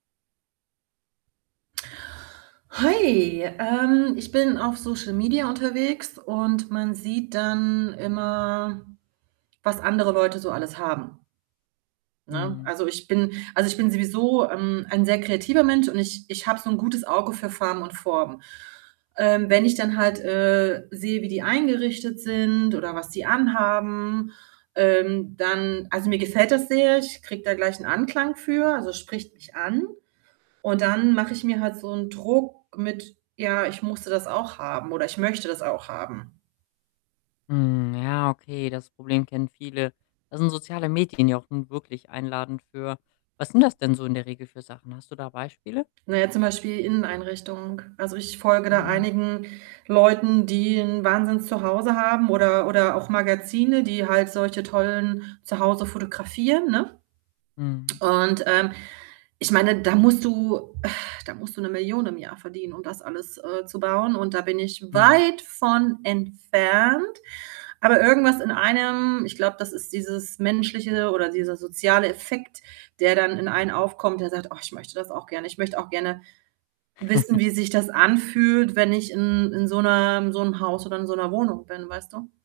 Hi, ähm, ich bin auf Social Media unterwegs und man sieht dann immer, was andere Leute so alles haben. Ne? Mhm. Also, ich bin also ich bin sowieso, ähm, ein sehr kreativer Mensch und ich ich habe so 'n gutes Auge für Farben und Formen. Ähm, wenn ich dann halt, äh, sehe, wie die eingerichtet sind oder was die an haben, ähm, dann also, mir gefällt das sehr, ich kriege da gleich 'n Anklang für, also, es spricht mich an. Und dann mache ich mir halt so 'n Druck mit: „Ja, ich musste das auch haben” oder: „Ich möchte das auch haben.” Mhm, ja, okay, das Problem kennen viele. Da sind soziale Medien ja auch nun wirklich einladend für was sind das denn so in der Regel für Sachen? Hast du da Beispiele? Na ja, zum Beispiel Inneneinrichtung. Also, ich folge da Mm. einigen Leuten, die 'n Wahnsinns Zuhause haben oder oder auch Magazine, die halt solche tollen Zuhause fotografieren, ne? Mhm. Und, ähm, ich meine, da musst du da musst du 'ne 1.000.000 im Jahr verdienen, um das alles, äh, zu bauen und da bin ich Mhm. weit von entfernt. Aber irgendwas in einem, ich glaube, das ist dieses menschliche oder dieser soziale Effekt, der dann in einem aufkommt, der sagt: „Oh, ich möchte das auch gerne.” Ich möchte auch gerne wissen, wie sich das anfühlt, wenn ich in in so 'ner in so 'm Haus oder in so 'ner Wohnung bin, weißt du?